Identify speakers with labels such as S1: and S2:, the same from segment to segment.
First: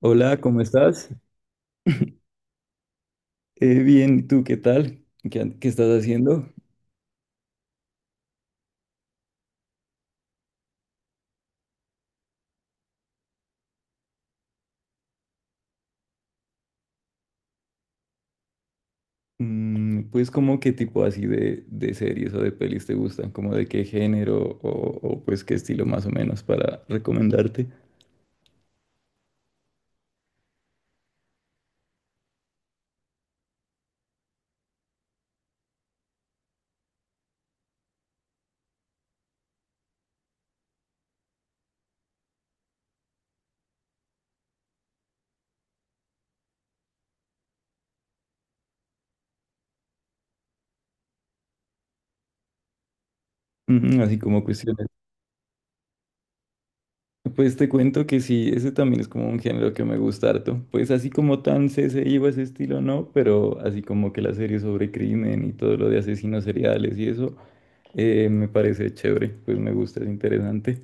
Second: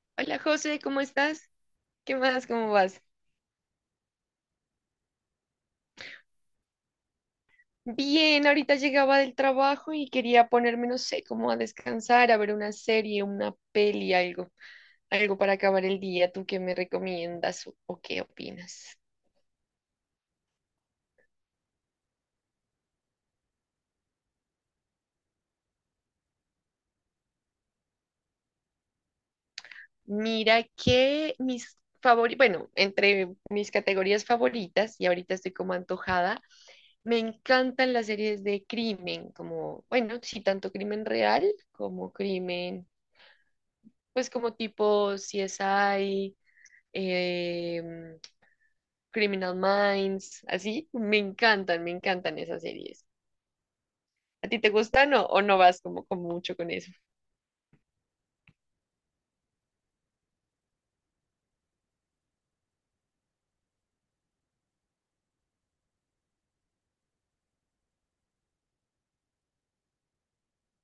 S1: Hola,
S2: Hola
S1: ¿cómo
S2: José, ¿cómo
S1: estás?
S2: estás? ¿Qué más? ¿Cómo vas?
S1: Bien, ¿y tú qué tal? ¿Qué estás haciendo?
S2: Bien, ahorita llegaba del trabajo y quería ponerme, no sé, como a descansar, a ver una serie, una peli, algo, algo para acabar el día. ¿Tú qué me recomiendas o qué opinas?
S1: Pues como qué tipo así de series o de pelis te gustan, como de qué género o, pues qué estilo más o menos para recomendarte.
S2: Mira que mis favoritos, bueno, entre mis categorías favoritas, y ahorita estoy como antojada, me encantan las series de crimen, como, bueno, sí, tanto crimen real como crimen, pues como tipo CSI, em, Criminal Minds, así. Me encantan esas series.
S1: Mm, así como
S2: ¿A ti te
S1: cuestiones.
S2: gustan o no vas como, como mucho con eso?
S1: Pues te cuento que sí, ese también es como un género que me gusta harto. Pues así como tan CSI o ese estilo no, pero así como que la serie sobre crimen y todo lo de asesinos seriales y eso, me parece chévere, pues me gusta, es interesante.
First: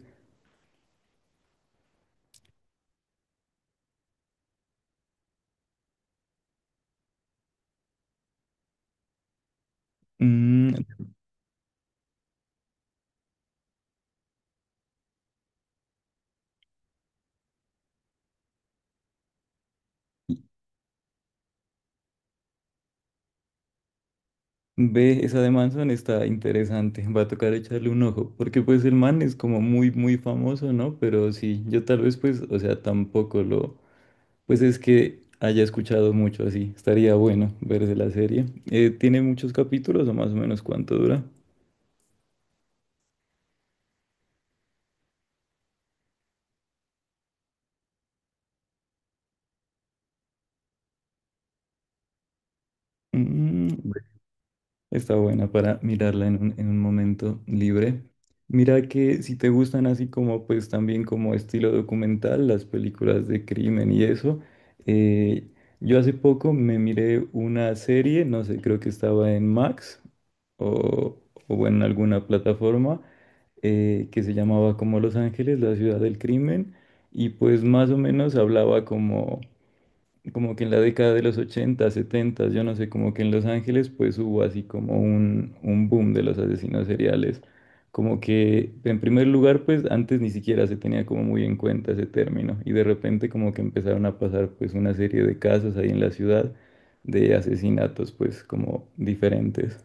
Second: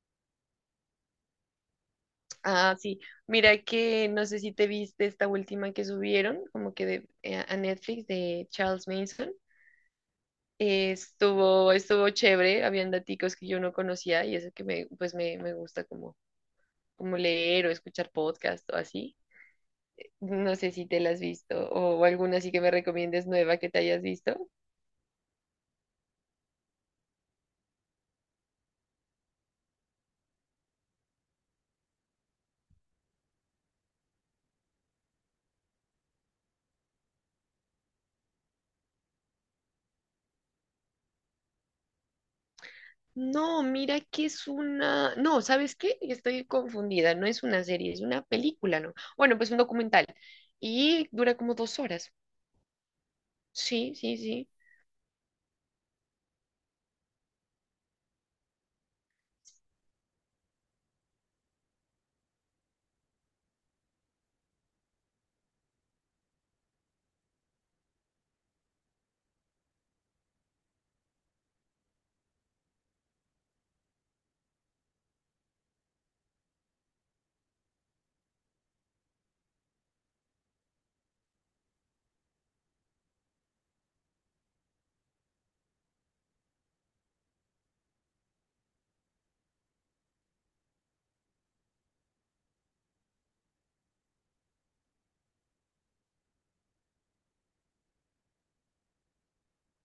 S2: Ah, sí. Mira que no sé si te viste esta última que subieron, como que de, a Netflix, de Charles Manson.
S1: Mm.
S2: Estuvo chévere, habían daticos que yo no conocía y eso que me gusta como, como leer o escuchar podcast o así. No sé si te la has visto o alguna así que me recomiendes nueva que te hayas visto.
S1: Ve, esa de Manson está interesante, va a tocar echarle un ojo, porque pues el man es como muy, muy famoso, ¿no? Pero sí, yo tal vez pues, o sea, tampoco lo, pues es que haya escuchado mucho así, estaría bueno verse la serie. ¿Tiene muchos capítulos o más o menos cuánto dura?
S2: No, mira que es una... No, ¿sabes qué? Estoy confundida. No es una serie, es una película, ¿no? Bueno, pues un documental. Y dura como dos horas.
S1: Mm.
S2: Sí, sí, sí.
S1: Está buena para mirarla en en un momento libre. Mira que si te gustan así como pues también como estilo documental, las películas de crimen y eso, eh, yo hace poco me miré una serie, no sé, creo que estaba en Max o, o en alguna plataforma que se llamaba como Los Ángeles, la ciudad del crimen, y pues más o menos hablaba como que en la década de los 80, 70, yo no sé, como que en Los Ángeles pues hubo así como un boom de los asesinos seriales. Como que en primer lugar pues antes ni siquiera se tenía como muy en cuenta ese término y de repente como que empezaron a pasar pues una serie de casos ahí en la ciudad de asesinatos pues como diferentes.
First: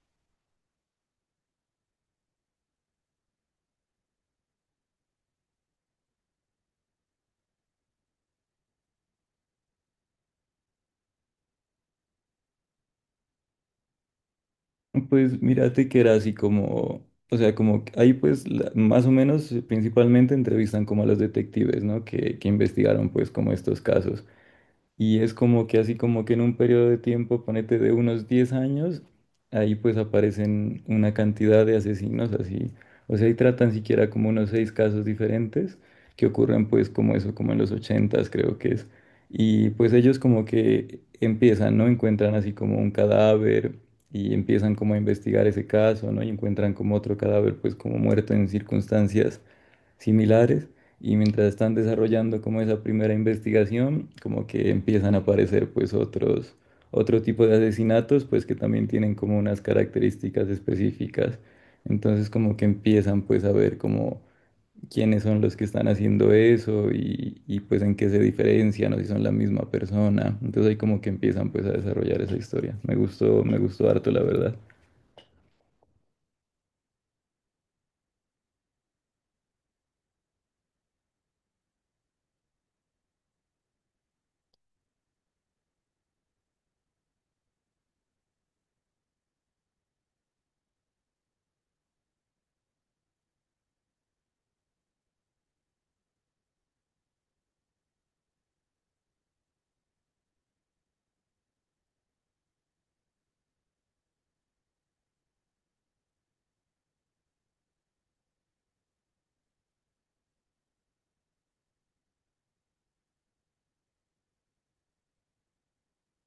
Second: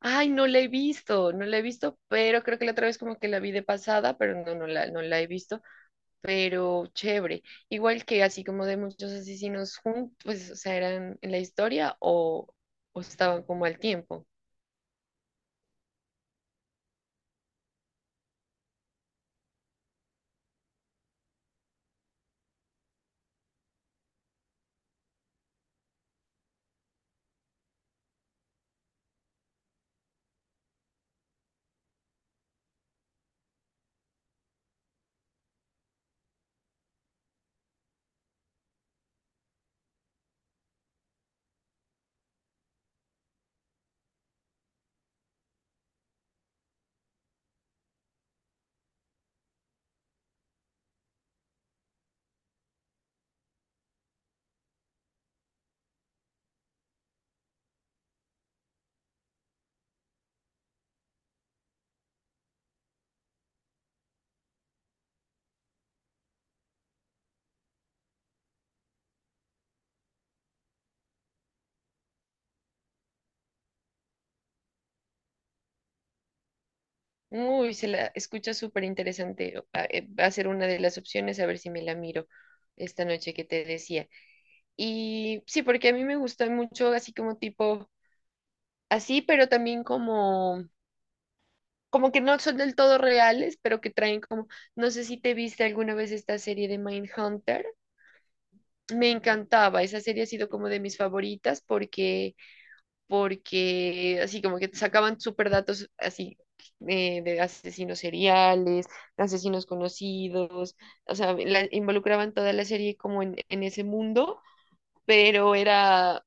S2: Ay, no la he visto, no la he visto, pero creo que la otra vez como que la vi de pasada, pero no, no la he visto, pero chévere. Igual que así como de muchos asesinos juntos, pues, o sea, eran en la historia o estaban como al tiempo.
S1: Pues mírate que era así como, o sea, como que ahí pues más o menos principalmente entrevistan como a los detectives, ¿no? Que investigaron pues como estos casos. Y es como que así como que en un periodo de tiempo, ponete de unos 10 años, ahí pues aparecen una cantidad de asesinos así. O sea, ahí tratan siquiera como unos seis casos diferentes que ocurren pues como eso, como en los ochentas creo que es. Y pues ellos como que empiezan, ¿no? Encuentran así como un cadáver y empiezan como a investigar ese caso, ¿no? Y encuentran como otro cadáver pues como muerto en circunstancias similares y mientras están desarrollando como esa primera investigación, como que empiezan a aparecer pues otros, otro tipo de asesinatos pues que también tienen como unas características específicas. Entonces como que empiezan pues a ver como quiénes son los que están haciendo eso y pues en qué se diferencian o si son la misma persona. Entonces ahí como que empiezan pues a desarrollar esa historia. Me gustó harto la verdad.
S2: Uy, se la escucha súper interesante. Va, va a ser una de las opciones, a ver si me la miro esta noche que te decía. Y sí, porque a mí me gusta mucho así como tipo, así, pero también como como que no son del todo reales, pero que traen como, no sé si te viste alguna vez esta serie de Mindhunter. Me encantaba, esa serie ha sido como de mis favoritas porque, porque así como que sacaban súper datos así, de asesinos seriales, de asesinos conocidos, o sea, la- involucraban toda la serie como en ese mundo, pero era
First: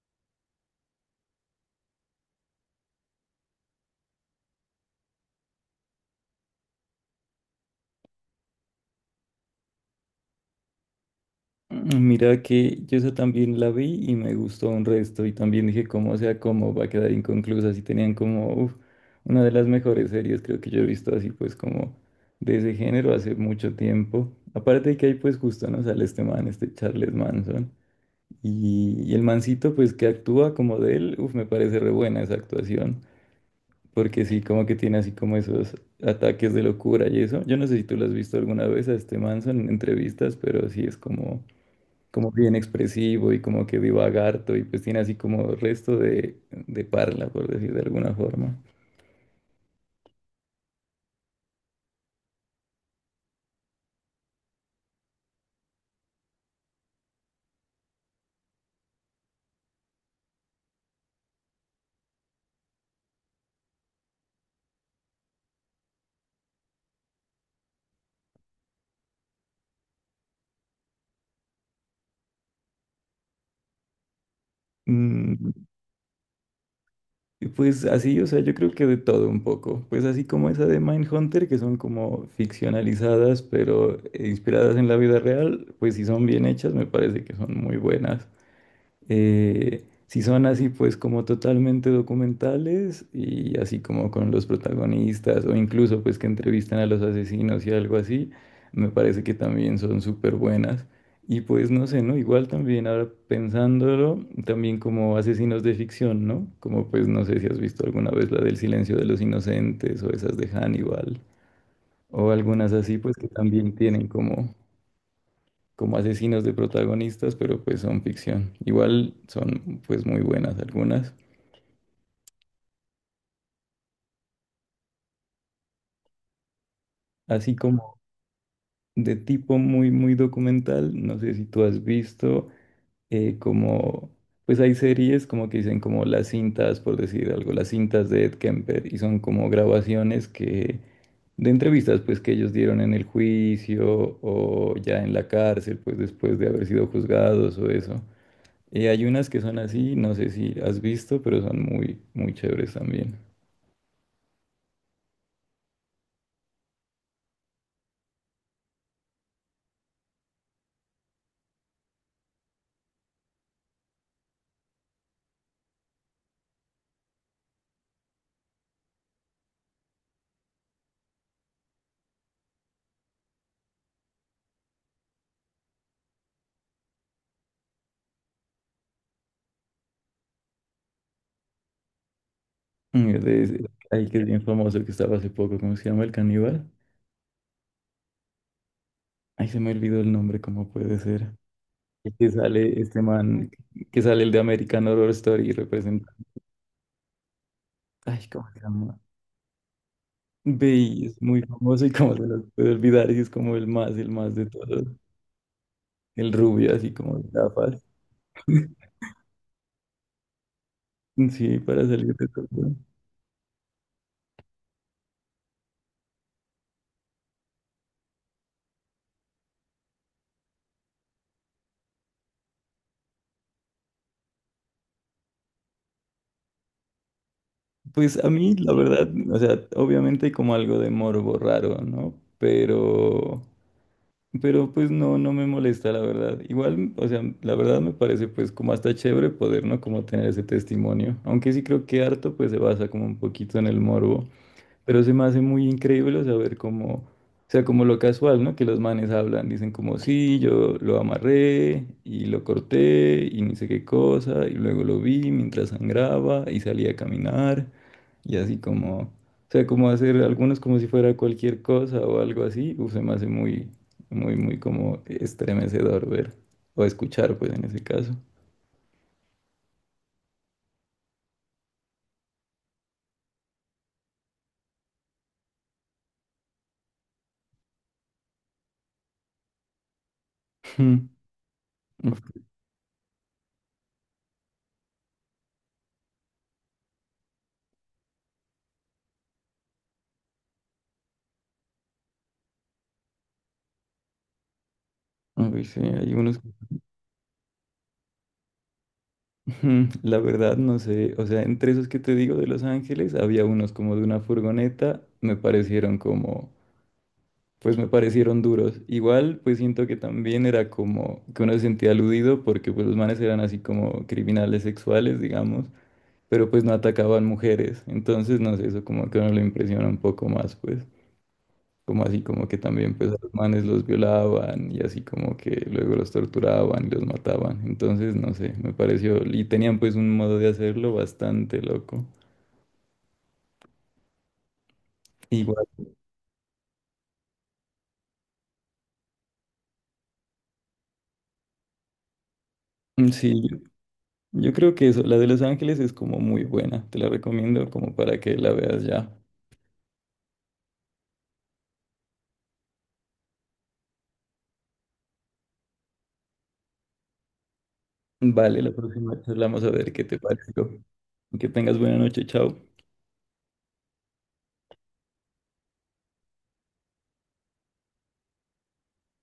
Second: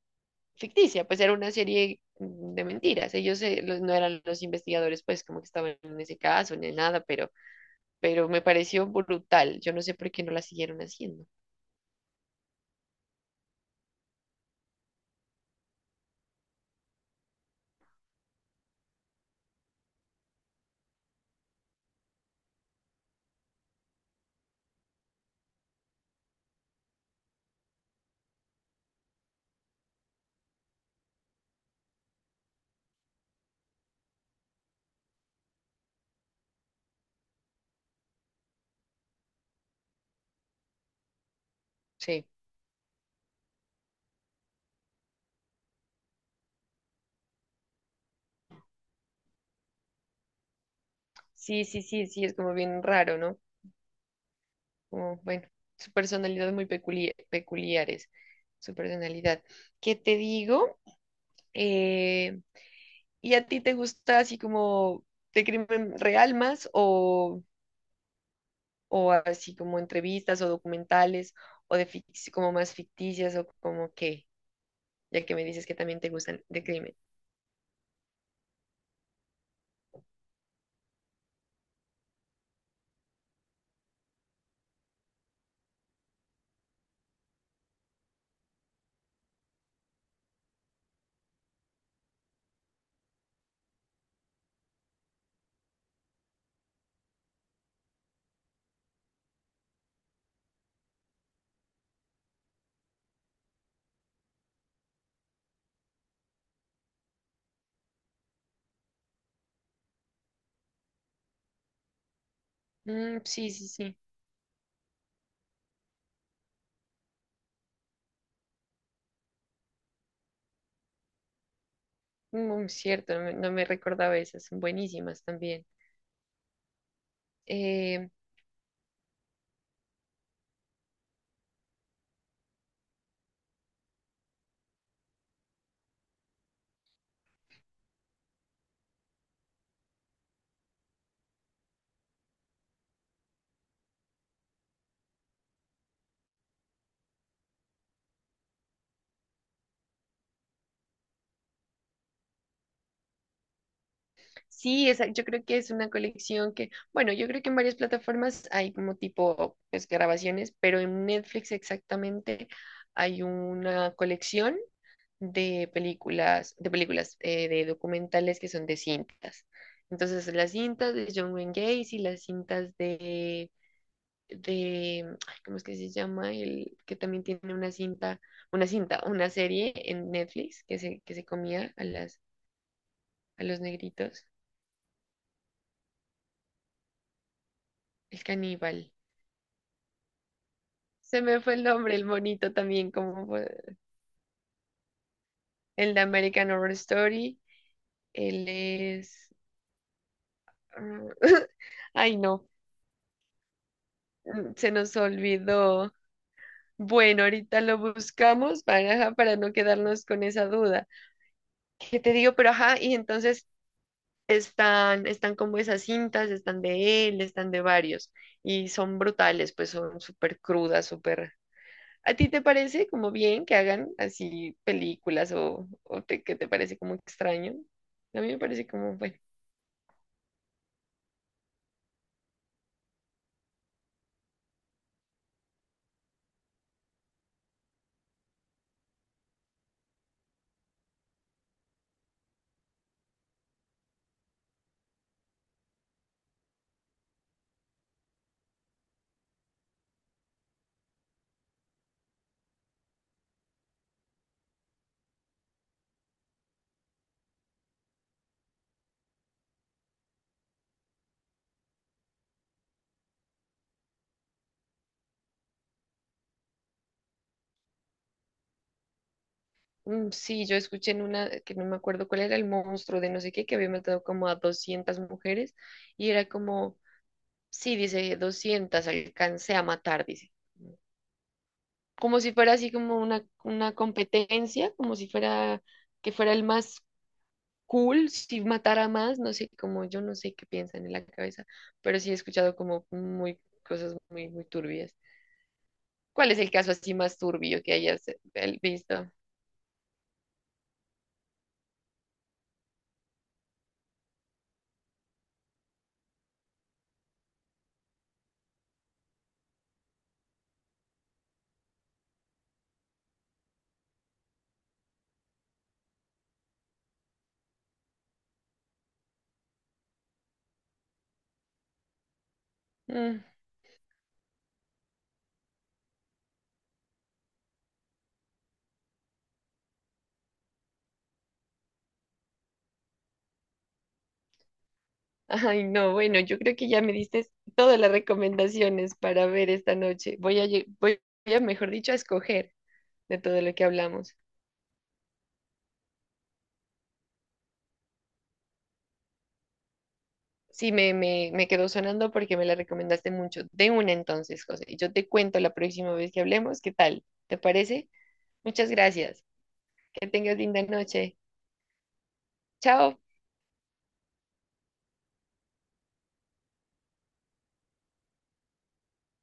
S2: ficticia, pues era una serie de mentiras. Ellos, los- no eran los investigadores, pues como que estaban en ese caso ni nada, pero me pareció brutal. Yo no sé por qué no la siguieron haciendo.
S1: Mira que yo esa también la vi y me gustó un resto y también dije cómo sea, cómo va a quedar inconclusa, si tenían como uf, una de las mejores series creo que yo he visto así pues como de ese género hace mucho tiempo. Aparte de que ahí pues justo no sale este man, este Charles Manson y el mancito pues que actúa como de él, uf, me parece re buena esa actuación porque sí como que tiene así como esos ataques de locura y eso. Yo no sé si tú lo has visto alguna vez a este Manson en entrevistas, pero sí es
S2: Sí,
S1: como bien expresivo y como que divaga harto y pues tiene así como resto de parla, por decir de alguna forma.
S2: sí, sí, sí, sí, es como bien raro, ¿no? Como, bueno, su personalidad es muy peculiar, peculiares, su personalidad. ¿Qué te digo? Eh, ¿Y a ti te gusta así como de crimen real más o así como entrevistas o documentales o de fic- como más ficticias o como qué? Ya que me
S1: Mm,
S2: dices que también te gustan de crimen.
S1: y pues así, o sea, yo creo que de todo un poco. Pues así como esa de Mindhunter, que son como ficcionalizadas, pero inspiradas en la vida real, pues si son bien hechas, me parece que son muy buenas. Si son así, pues como totalmente documentales y así como con los protagonistas o incluso pues que entrevistan a los asesinos y algo así, me parece que también son súper buenas. Y pues no sé, ¿no? Igual también ahora pensándolo, también como asesinos de ficción, ¿no? Como pues no sé si has visto alguna vez la del Silencio de los Inocentes o esas de Hannibal o algunas así pues
S2: Mm,
S1: que
S2: sí, sí,
S1: también
S2: sí.
S1: tienen como asesinos de protagonistas, pero pues son ficción. Igual son pues muy buenas algunas.
S2: Muy cierto, no me recordaba esas, son buenísimas también.
S1: Así como
S2: Eh,
S1: de tipo muy, muy documental, no sé si tú has visto eh, como, pues hay series como que dicen como las cintas, por decir algo, las cintas de Ed Kemper y son como grabaciones de entrevistas pues que ellos dieron en el juicio o ya en la cárcel, pues después de haber sido juzgados o eso. Y hay unas que son así, no sé si has visto, pero son muy, muy chéveres también.
S2: sí, esa, yo creo que es una colección que, bueno, yo creo que en varias plataformas hay como tipo, pues, grabaciones, pero en Netflix exactamente hay una colección de películas, de documentales que son de cintas. Entonces, las cintas de John Wayne Gacy, las cintas de, ay, ¿cómo es que se llama? El que también tiene una serie en Netflix que que se comía a las,
S1: Mm,
S2: a los
S1: hay que es
S2: negritos,
S1: bien famoso que estaba hace poco, ¿cómo se llama? El caníbal.
S2: el caníbal.
S1: Ay, se me olvidó el nombre, ¿cómo puede
S2: Se
S1: ser?
S2: me fue el nombre, el
S1: El que
S2: monito
S1: sale
S2: también,
S1: este
S2: como
S1: man,
S2: fue-
S1: Que sale el de American Horror Story y
S2: el de
S1: representa.
S2: American Horror Story.
S1: Ay,
S2: Él
S1: ¿cómo se llama?
S2: es,
S1: Ve, y es muy famoso y cómo
S2: ay
S1: se lo
S2: no,
S1: puede olvidar y es como el más de
S2: se
S1: todos.
S2: nos olvidó.
S1: El rubio, así como
S2: Bueno,
S1: de
S2: ahorita lo
S1: gafas.
S2: buscamos para, ajá, para no quedarnos con esa duda.
S1: Sí, para
S2: ¿Qué te
S1: salir de
S2: digo?
S1: todo.
S2: Pero ajá, y entonces están, están como esas cintas, están de él, están de varios y son brutales, pues son súper crudas, súper... ¿A ti te parece como bien que hagan así películas que te parece como extraño? A
S1: Pues
S2: mí
S1: a
S2: me
S1: mí,
S2: parece
S1: la
S2: como,
S1: verdad,
S2: bueno,
S1: o sea, obviamente hay como algo de morbo raro, ¿no? Pero pues no, no me molesta, la verdad. Igual, o sea, la verdad me parece pues como hasta chévere poder, ¿no? Como tener ese testimonio. Aunque sí creo que harto pues se basa como un poquito en el morbo. Pero se me hace muy increíble saber cómo, o sea, como lo casual, ¿no? Que los manes hablan, dicen como, sí, yo lo amarré y lo corté y ni sé qué cosa y luego lo vi mientras sangraba y salí a caminar. Y así como, o sea, como hacer algunos como si fuera cualquier cosa o algo así, uf, se me hace muy, muy, muy como estremecedor ver o escuchar, pues en ese caso.
S2: mm, sí, yo escuché en una, que no me acuerdo cuál era el monstruo de no sé qué, que había matado como a 200 mujeres y era como, sí, dice, 200 alcancé a matar, dice.
S1: Mm, uf,
S2: Como si fuera así como una competencia, como si fuera que fuera el más cool, si matara más, no sé, como yo no sé qué piensan en la cabeza, pero sí he escuchado como muy cosas muy, muy turbias.
S1: uy, sí, hay
S2: ¿Cuál
S1: unos,
S2: es el caso así más turbio que hayas visto?
S1: ujú, la verdad no sé, o sea, entre esos que te digo de Los Ángeles, había unos como de una furgoneta, me parecieron como, pues me parecieron duros. Igual, pues siento que también era como que uno se sentía aludido porque pues los manes eran así como criminales sexuales, digamos. Pero pues no atacaban mujeres. Entonces, no sé, eso como que a uno le impresiona un poco más, pues, como así como que también pues a
S2: Mm.
S1: los manes los violaban y así como que luego los torturaban y los mataban. Entonces, no sé, me pareció, y tenían pues un modo de hacerlo bastante loco.
S2: Ay,
S1: Igual,
S2: no, bueno, yo creo que ya me diste todas las recomendaciones para ver esta noche. Voy a, mejor dicho, a escoger
S1: mm,
S2: de todo
S1: sí,
S2: lo que hablamos.
S1: yo creo que eso, la de Los Ángeles es como muy buena, te la recomiendo como para que la veas ya.
S2: Sí, me quedó sonando porque me la recomendaste mucho. De una entonces, José. Y yo te cuento la próxima vez que hablemos, ¿qué tal? ¿Te parece?
S1: Vale,
S2: Muchas
S1: la próxima
S2: gracias.
S1: charlamos a ver qué
S2: Que
S1: te
S2: tengas linda
S1: pareció.
S2: noche.
S1: Que tengas buena noche, chao.
S2: Chao.